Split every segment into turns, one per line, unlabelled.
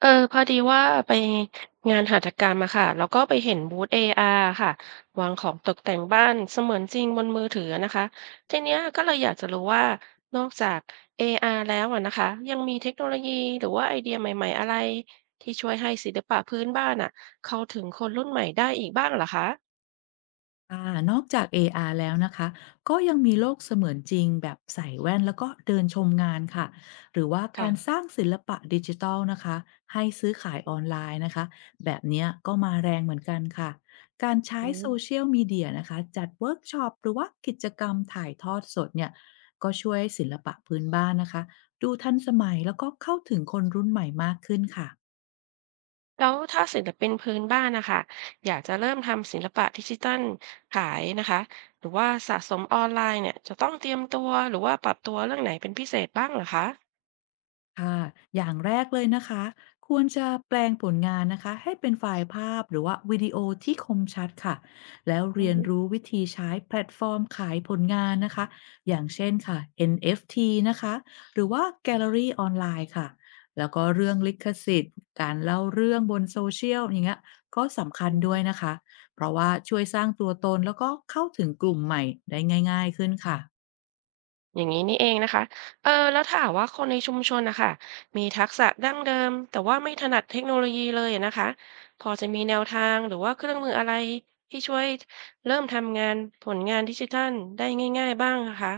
พอดีว่าไปงานหัตถกรรมอะค่ะแล้วก็ไปเห็นบูธ AR ค่ะวางของตกแต่งบ้านเสมือนจริงบนมือถือนะคะทีเนี้ยก็เลยอยากจะรู้ว่านอกจาก AR แล้วอะนะคะยังมีเทคโนโลยีหรือว่าไอเดียใหม่ๆอะไรที่ช่วยให้ศิลปะพื้นบ้านอะเข้าถึงคนรุ่นใหม่ได้อีกบ้างเหรอคะ
อ่านอกจาก AR แล้วนะคะก็ยังมีโลกเสมือนจริงแบบใส่แว่นแล้วก็เดินชมงานค่ะหรือว่าการส
ค่ะ
ร้างศิลปะดิจิทัลนะคะให้ซื้อขายออนไลน์นะคะแบบเนี้ยก็มาแรงเหมือนกันค่ะการใช้โซเชียลมีเดียนะคะจัดเวิร์กช็อปหรือว่ากิจกรรมถ่ายทอดสดเนี่ยก็ช่วยศิลปะพื้นบ้านนะคะดูทันสมัยแล้วก็เข้าถึงคนรุ่นใหม่มากขึ้นค่ะ
แล้วถ้าศิลปินพื้นบ้านนะคะอยากจะเริ่มทำศิลปะดิจิทัลขายนะคะหรือว่าสะสมออนไลน์เนี่ยจะต้องเตรียมตัวหรือว่าปรับตัวเรื่องไหนเป็นพิเศษบ้างเหรอคะ
ค่ะ อย่างแรกเลยนะคะ ควรจะแปลงผลงานนะคะ ให้เป็นไฟล์ภาพหรือว่าวิดีโอที่คมชัดค่ะ แล้ว
อื
เรียน
ม
รู้วิธีใช้แพลตฟอร์มขายผลงานนะคะ อย่างเช่นค่ะ NFT นเอฟทีนะคะ หรือว่าแกลเลอรี่ออนไลน์ค่ะ แล้วก็เรื่องลิขสิทธิ์การเล่าเรื่องบนโซเชียล อย่างเงี้ยก็สำคัญ
อื
ด้วย
ม
นะคะ เพราะว่าช่วยสร้างตัวตนแล้วก็เข้าถึงกลุ่มใหม่ได้ง่ายๆขึ้นค่ะ
อย่างนี้นี่เองนะคะแล้วถ้าหากว่าคนในชุมชนนะคะมีทักษะดั้งเดิมแต่ว่าไม่ถนัดเทคโนโลยีเลยนะคะพอจะมีแนวทางหรือว่าเครื่องมืออะไรที่ช่วยเริ่มทำงานผลงานดิจิทัลได้ง่ายๆบ้างนะคะ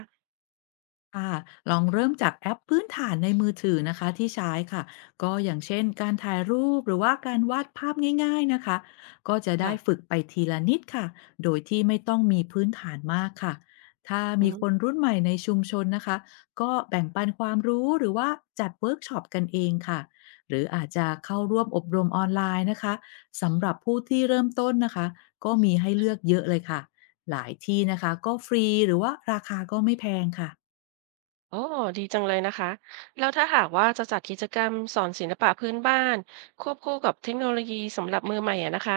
ค่ะลองเริ่มจากแอปพื้นฐานในมือถือนะคะที่ใช้ค่ะ ก็อย่างเช่นการถ่ายรูปหรือว่าการวาดภาพง่ายๆนะคะ ก็จะ
ค
ได้ฝึ
่
กไปทีละนิดค่ะ โดยที่ไม่ต้องมีพื้นฐานมากค่ะถ้ามีคน
ะ
รุ่นใหม่ในชุมชนนะคะ ก็แบ่งปันความรู้หรือว่าจัดเวิร์กช็อปกันเองค่ะ หรืออาจจะเข้าร่วมอบรมออนไลน์นะคะ สำหรับผู้ที่เริ่มต้นนะคะก็มีให้เลือกเยอะเลยค่ะหลายที่นะคะก็ฟรีหรือว่าราคาก็ไม่แพงค่ะ
โอ้ดีจังเลยนะคะแล้วถ้าหากว่าจะจัดกิจกรรมสอนศิลปะพื้นบ้านควบคู่กับเทคโนโลยีสำหรับมือใหม่อะนะคะ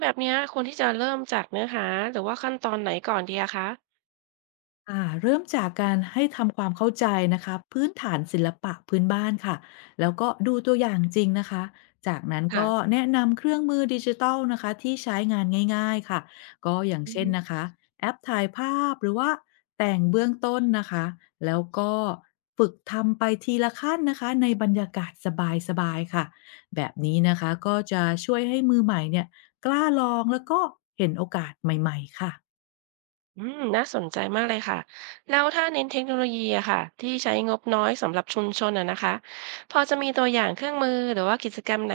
แบบเนี้ยควรที่จะเริ่มจากเนื้อหาหรือว่าขั้นตอนไหนก่อนดีอะคะ
เริ่มจากการให้ทำความเข้าใจนะคะพื้นฐานศิลปะพื้นบ้านค่ะแล้วก็ดูตัวอย่างจริงนะคะจากนั้นก็
ค่ะ
แนะนำเครื่องมือดิจิทัลนะคะที่ใช้งานง่ายๆค่ะก็อย่าง
อือ
เช่น
ฮึ
นะคะแอปถ่ายภาพหรือว่าแต่งเบื้องต้นนะคะแล้วก็ฝึกทำไปทีละขั้นนะคะในบรรยากาศสบายๆค่ะแบบนี้นะคะก็จะช่วยให้มือใหม่เนี่ยกล้าลองแล้วก็เห็นโอกาสใหม่ๆค่ะ
อืมน่าสนใจมากเลยค่ะแล้วถ้าเน้นเทคโนโลยีอะค่ะที่ใช้งบน้อยสำหรับชุมชนอะนะคะพอจะมีตัวอย่างเครื่องมือหรือว่ากิจกรรมไหน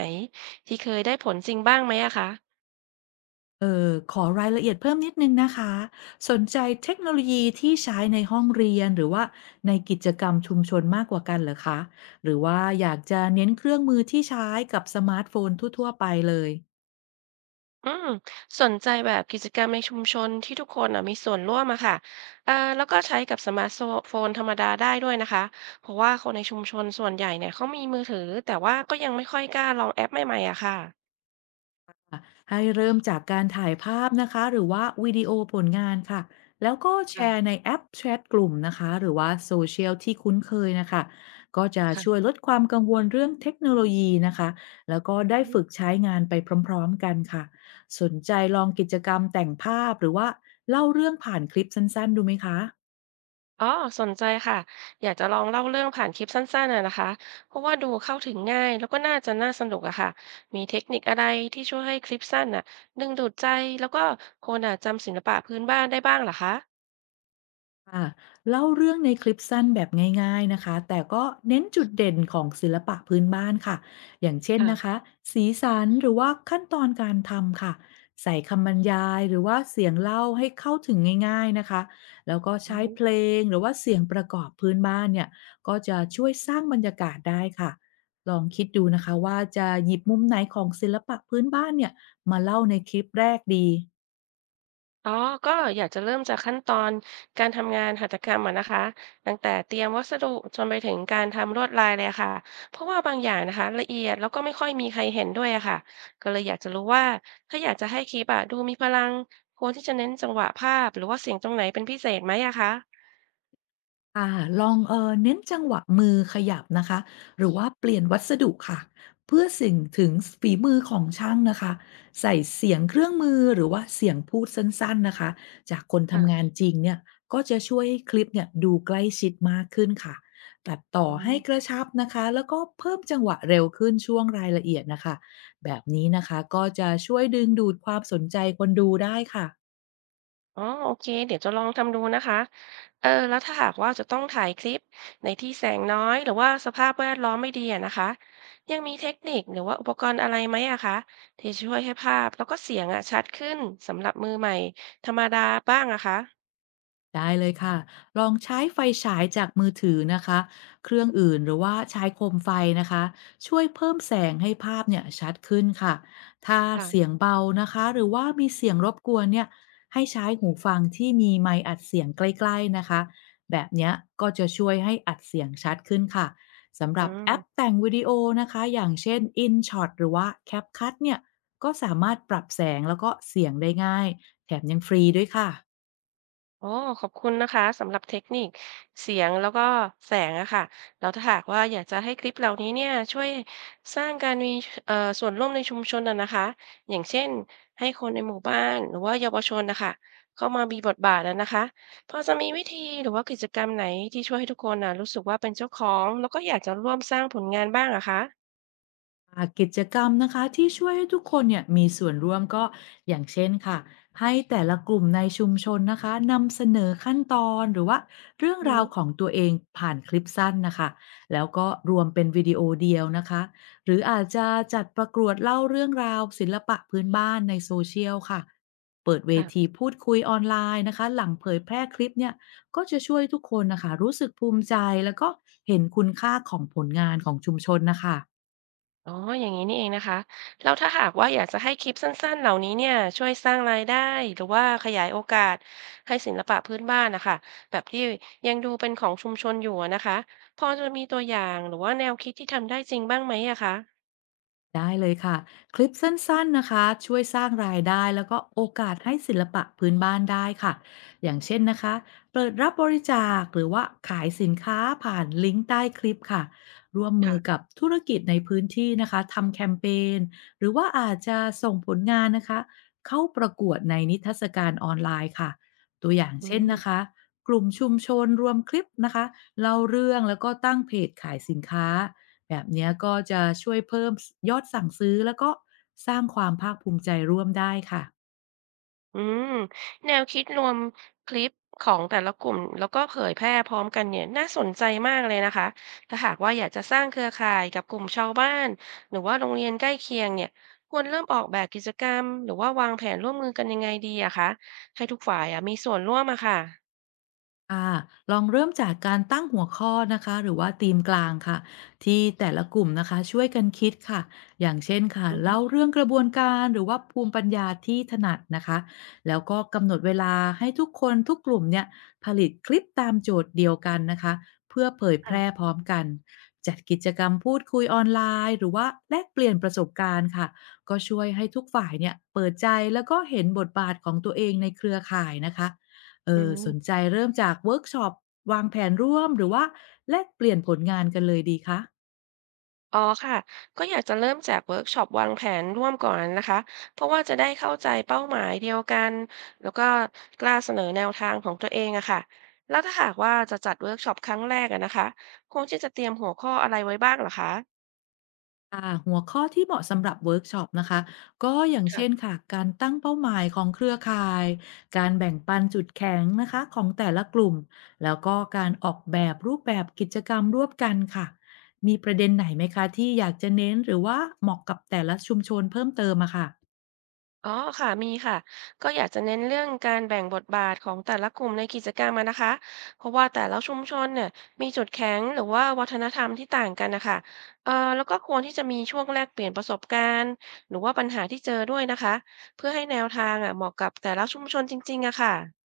ที่เคยได้ผลจริงบ้างไหมอะคะ
เออขอรายละเอียดเพิ่มนิดนึงนะคะสนใจเทคโนโลยีที่ใช้ในห้องเรียนหรือว่าในกิจกรรมชุมชนมากกว่ากันเหรอคะหรือว่าอยากจะเน้นเครื่องมือที่ใช้กับสมาร์ทโฟนทั่วๆไปเลย
อืมสนใจแบบกิจกรรมในชุมชนที่ทุกคนน่ะมีส่วนร่วมอะค่ะแล้วก็ใช้กับสมาร์ทโฟนธรรมดาได้ด้วยนะคะเพราะว่าคนในชุมชนส่วนใหญ่เนี่ยเขามีมือถือแต่ว่าก็ยังไม่ค่อยกล้าลองแอปใหม่ๆอะค่ะ
ให้เริ่มจากการถ่ายภาพนะคะหรือว่าวิดีโอผลงานค่ะแล้วก็แชร์ใน
ค่ะ
แอปแชทกลุ่มนะคะหรือว่าโซเชียลที่คุ้นเคยนะคะก็จะช่วย
ค่ะ
ลดความกังวลเรื่องเทคโนโลยีนะคะแล้วก็ได้
อืม
ฝึกใช้งานไปพร้อมๆกันค่ะสนใจลองกิจกรรมแต่งภาพหรือว่าเล่าเรื่องผ่านคลิปสั้นๆดูไหมคะ
อ๋อสนใจค่ะอยากจะลองเล่าเรื่องผ่านคลิปสั้นๆน่ะนะคะเพราะว่าดูเข้าถึงง่ายแล้วก็น่าจะน่าสนุกอะค่ะมีเทคนิคอะไรที่ช่วยให้คลิปสั้นอะดึงดูดใจแล้วก็คนอะจำศิลปะพื้นบ้านได้บ้างเหรอคะ
ค่ะเล่าเรื่องในคลิปสั้นแบบง่ายๆนะคะแต่ก็เน้นจุดเด่นของศิลปะพื้นบ้านค่ะอย่างเช่นนะ
อ่
คะสีสันหรือว่าขั้นตอนการทำค่ะใส่คำบรรยายหรือว่าเสียงเล่าให้เข้าถึงง่ายๆนะคะแล้วก็ใช้
ะ
เพลงหรือว่าเสียงประกอบพื้นบ้านเนี่ยก็จะช่วยสร้างบรรยากาศได้ค่ะลองคิดดูนะคะว่าจะหยิบมุมไหนของศิลปะพื้นบ้านเนี่ยมาเล่าในคลิปแรกดี
อ๋อก็อยากจะเริ่มจากขั้นตอนการทำงานหัตถกรรมอะนะคะ ตั้งแต่เตรียมวัสดุจนไปถึงการทำลวดลายเลยค่ะ เพราะว่าบางอย่างนะคะละเอียดแล้วก็ไม่ค่อยมีใครเห็นด้วยอะค่ะ ก็เลยอยากจะรู้ว่าถ้าอยากจะให้คลิปอะดูมีพลังควรที่จะเน้นจังหวะภาพหรือว่าเสียงตรงไหนเป็นพิเศษไหมอะคะ
ค่ะลองเน้นจังหวะมือขยับนะคะหรือว่าเปลี่ยนวัสดุค่ะเพื่อสิ่งถึงฝีมือของช่างนะคะใส่เสียงเครื่องมือหรือว่าเสียงพูดสั้นๆนะคะจากคน
ค่ะ
ทำงานจริงเนี่ยก็จะช่วยให้คลิปเนี่ยดูใกล้ชิดมากขึ้นค่ะตัดต่อ
อื
ให้กระชับนะคะแล้วก็เพิ่มจังหวะเร็วขึ้นช่วงรายละเอียดนะคะแบบนี้นะคะก็จะช่วยดึงดูดความสนใจคนดูได้ค่ะ
อ๋อโอเคเดี๋ยวจะลองทำดูนะคะ แล้วถ้าหากว่าจะต้องถ่ายคลิปในที่แสงน้อยหรือว่าสภาพแวดล้อมไม่ดีอะนะคะ ยังมีเทคนิคหรือว่าอุปกรณ์อะไรไหมอะคะที่จะช่วยให้ภาพแล้วก็เสียงอะชัดขึ้นสำหรับมือใหม่ธรรมดาบ้างอะคะ
ได้เลยค่ะลองใช้ไฟฉายจากมือถือนะคะ เครื่องอื่นหรือว่าใช้โคมไฟนะคะ ช่วยเพิ่มแสงให้ภาพเนี่ยชัดขึ้นค่ะถ้าเสียง
ค่ะ
เบานะคะ หรือว่ามีเสียงรบกวนเนี่ยให้ใช้หูฟังที่มีไมค์อัดเสียงใกล้ๆนะคะแบบเนี้ยก็จะช่วยให้อัดเสียงชัดขึ้นค่ะสำห
อื
รับแอป
ม
แต่งวิดีโอนะคะอย่างเช่น InShot หรือว่า CapCut เนี่ยก็สามารถปรับแสงแล้วก็เสียงได้ง่าย แถมยังฟรีด้วยค่ะ
อ๋อขอบคุณนะคะสำหรับเทคนิคเสียงแล้วก็แสงอะค่ะแล้วถ้าหากว่าอยากจะให้คลิปเหล่านี้เนี่ยช่วยสร้างการมีส่วนร่วมในชุมชนอะนะคะอย่างเช่นให้คนในหมู่บ้านหรือว่าเยาวชนนะคะเข้ามามีบทบาทอะนะคะพอจะมีวิธีหรือว่ากิจกรรมไหนที่ช่วยให้ทุกคนน่ะรู้สึกว่าเป็นเจ้าของแล้วก็อยากจะร่วมสร้างผลงานบ้างอะคะ
กิจกรรมนะคะที่ช่วยให้ทุกคนเนี่ยมีส่วนร่วมก็อย่างเช่นค่ะให้แต่ละกลุ่มในชุมชนนะคะนำเสนอขั้นตอนหรือว่าเรื่อง
อื
ราวข
ม
องตัวเองผ่านคลิปสั้นนะคะแล้วก็รวมเป็นวิดีโอเดียวนะคะหรืออาจจะจัดประกวดเล่าเรื่องราวศิลปะพื้นบ้านในโซเชียลค่ะเปิดเว
ค่ะ
ทีพูดคุยออนไลน์นะคะหลังเผยแพร่คลิปเนี่ยก็จะช่วยทุกคนนะคะรู้สึกภูมิใจแล้วก็เห็นคุณค่าของผลงานของชุมชนนะคะ
อ๋ออย่างนี้นี่เองนะคะ แล้วถ้าหากว่าอยากจะให้คลิปสั้นๆเหล่านี้เนี่ยช่วยสร้างรายได้หรือว่าขยายโอกาสให้ศิลปะพื้นบ้านนะคะ แบบที่ยังดูเป็นของชุมชนอยู่อะนะคะพอจะมีตัวอย่างหรือว่าแนวคิดที่ทำได้จริงบ้างไหมอะคะ
ได้เลยค่ะคลิปสั้นๆนะคะช่วยสร้างรายได้แล้วก็โอกาสให้ศิลปะพื้นบ้านได้ค่ะอย่างเช่นนะคะเปิดรับบริจาคหรือว่าขายสินค้าผ่านลิงก์ใต้คลิปค่ะร่วมมือ
ค่ะ
กับธุรกิจในพื้นที่นะคะทำแคมเปญหรือว่าอาจจะส่งผลงานนะคะเข้าประกวดในนิทรรศการออนไลน์ค่ะตัวอย่าง
อื
เช่นนะ
ม
คะกลุ่มชุมชนรวมคลิปนะคะเล่าเรื่องแล้วก็ตั้งเพจขายสินค้า แบบเนี้ยก็จะช่วยเพิ่มยอดสั่งซื้อแล้วก็สร้างความภาคภูมิใจร่วมได้ค่ะ
อืมแนวคิดรวมคลิปของแต่ละกลุ่มแล้วก็เผยแพร่พร้อมกันเนี่ยน่าสนใจมากเลยนะคะถ้าหากว่าอยากจะสร้างเครือข่ายกับกลุ่มชาวบ้านหรือว่าโรงเรียนใกล้เคียงเนี่ยควรเริ่มออกแบบกิจกรรมหรือว่าวางแผนร่วมมือกันยังไงดีอะคะให้ทุกฝ่ายอะมีส่วนร่วมอะค่ะ
ค่ะลองเริ่มจากการตั้งหัวข้อนะคะหรือว่าธีมกลางค่ะที่แต่ละกลุ่มนะคะช่วยกันคิดค่ะอย่างเช่นค่ะ
อื
เล่า
ม
เรื่องกระบวนการหรือว่าภูมิปัญญาที่ถนัดนะคะแล้วก็กำหนดเวลาให้ทุกคนทุกกลุ่มเนี่ยผลิตคลิปตามโจทย์เดียวกันนะคะเพื่อเผยแพ
ค่ะ
ร่พร้อมกันจัดกิจกรรมพูดคุยออนไลน์หรือว่าแลกเปลี่ยนประสบการณ์ค่ะก็ช่วยให้ทุกฝ่ายเนี่ยเปิดใจแล้วก็เห็นบทบาทของตัวเองในเครือข่ายนะคะ
อื
ส
ม
นใจเริ่มจากเวิร์กช็อปวางแผนร่วมหรือว่าแลกเปลี่ยนผลงานกันเลยดีคะ
อ๋อค่ะก็อยากจะเริ่มจากเวิร์กช็อปวางแผนร่วมก่อนนะคะเพราะว่าจะได้เข้าใจเป้าหมายเดียวกันแล้วก็กล้าเสนอแนวทางของตัวเองอะค่ะแล้วถ้าหากว่าจะจัดเวิร์กช็อปครั้งแรกอะนะคะควรที่จะเตรียมหัวข้ออะไรไว้บ้างเหรอคะ
ค่ะหัวข้อที่เหมาะสำหรับเวิร์กช็อปนะคะก็อย่างเช่นค่ะการตั้งเป้าหมายของเครือข่ายการแบ่งปันจุดแข็งนะคะของแต่ละกลุ่มแล้วก็การออกแบบรูปแบบกิจกรรมร่วมกันค่ะมีประเด็นไหนไหมคะที่อยากจะเน้นหรือว่าเหมาะกับแต่ละชุมชนเพิ่มเติมอะค่ะ
อ๋อค่ะมีค่ะก็อยากจะเน้นเรื่องการแบ่งบทบาทของแต่ละกลุ่มในกิจกรรมอะนะคะเพราะว่าแต่ละชุมชนเนี่ยมีจุดแข็งหรือว่าวัฒนธรรมที่ต่างกันนะคะแล้วก็ควรที่จะมีช่วงแลกเปลี่ยนประสบการณ์หรือว่าปัญหาที่เจอด้วยนะคะเพื่อให้แนวทางอ่ะเหมาะกับแต่ละชุมชนจริงๆอะค่ะ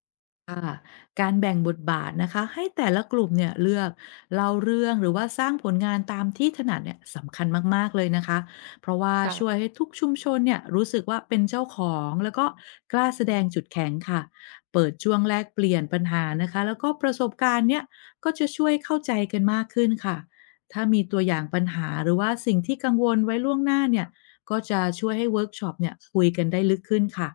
ค่ะการแบ่งบทบาทนะคะให้แต่ละกลุ่มเนี่ยเลือกเล่าเรื่องหรือว่าสร้างผลงานตามที่ถนัดเนี่ยสำคัญมากๆเลยนะคะเพราะว่าช่วย
ค่ะ
ให้ทุกชุมชนเนี่ยรู้สึกว่าเป็นเจ้าของแล้วก็กล้าแสดงจุดแข็งค่ะเปิดช่วงแลกเปลี่ยนปัญหานะคะแล้วก็ประสบการณ์เนี่ยก็จะช่วยเข้าใจกันมากขึ้นค่ะถ้ามีตัวอย่างปัญหาหรือว่าสิ่งที่กังวลไว้ล่วงหน้าเนี่ยก็จะช่วยให้เวิร์กช็อปเนี่ยคุยกันได้ลึกขึ้นค่ะ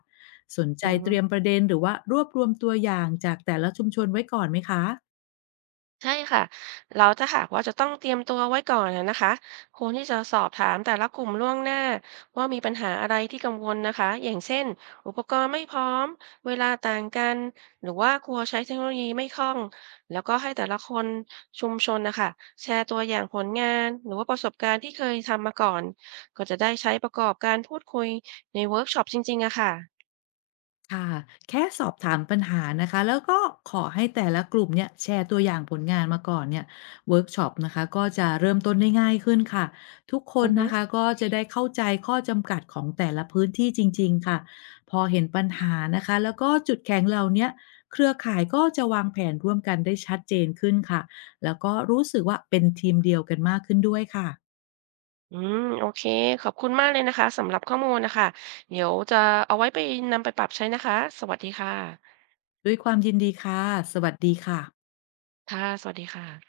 สนใจ
อื
เตรี
ม
ยมประเด็นหรือว่ารวบรวมตัวอย่างจากแต่ละชุมชนไว้ก่อนไหมคะ
ใช่ค่ะเราถ้าหากว่าจะต้องเตรียมตัวไว้ก่อนนะนะคะควรที่จะสอบถามแต่ละกลุ่มล่วงหน้าว่ามีปัญหาอะไรที่กังวลนะคะอย่างเช่นอุปกรณ์ไม่พร้อมเวลาต่างกันหรือว่ากลัวใช้เทคโนโลยีไม่คล่องแล้วก็ให้แต่ละคนชุมชนนะคะแชร์ตัวอย่างผลงานหรือว่าประสบการณ์ที่เคยทำมาก่อนก็จะได้ใช้ประกอบการพูดคุยในเวิร์กช็อปจริงๆอะค่ะ
ค่ะแค่สอบถามปัญหานะคะแล้วก็ขอให้แต่ละกลุ่มเนี่ยแชร์ตัวอย่างผลงานมาก่อนเนี่ยเวิร์กช็อปนะคะก็จะเริ่มต้นได้ง่ายขึ้นค่ะทุกคน
อือฮึ
นะคะก็จะได้เข้าใจข้อจำกัดของแต่ละพื้นที่จริงๆค่ะพอเห็นปัญหานะคะแล้วก็จุดแข็งเราเนี้ยเครือข่ายก็จะวางแผนร่วมกันได้ชัดเจนขึ้นค่ะแล้วก็รู้สึกว่าเป็นทีมเดียวกันมากขึ้นด้วยค่ะ
อืมโอเคขอบคุณมากเลยนะคะสำหรับข้อมูลนะคะเดี๋ยวจะเอาไว้ไปนำไปปรับใช้นะคะสวัสดีค่ะ
ด้วยความยินดีค่ะ สวัสดีค่ะ
ค่ะสวัสดีค่ะ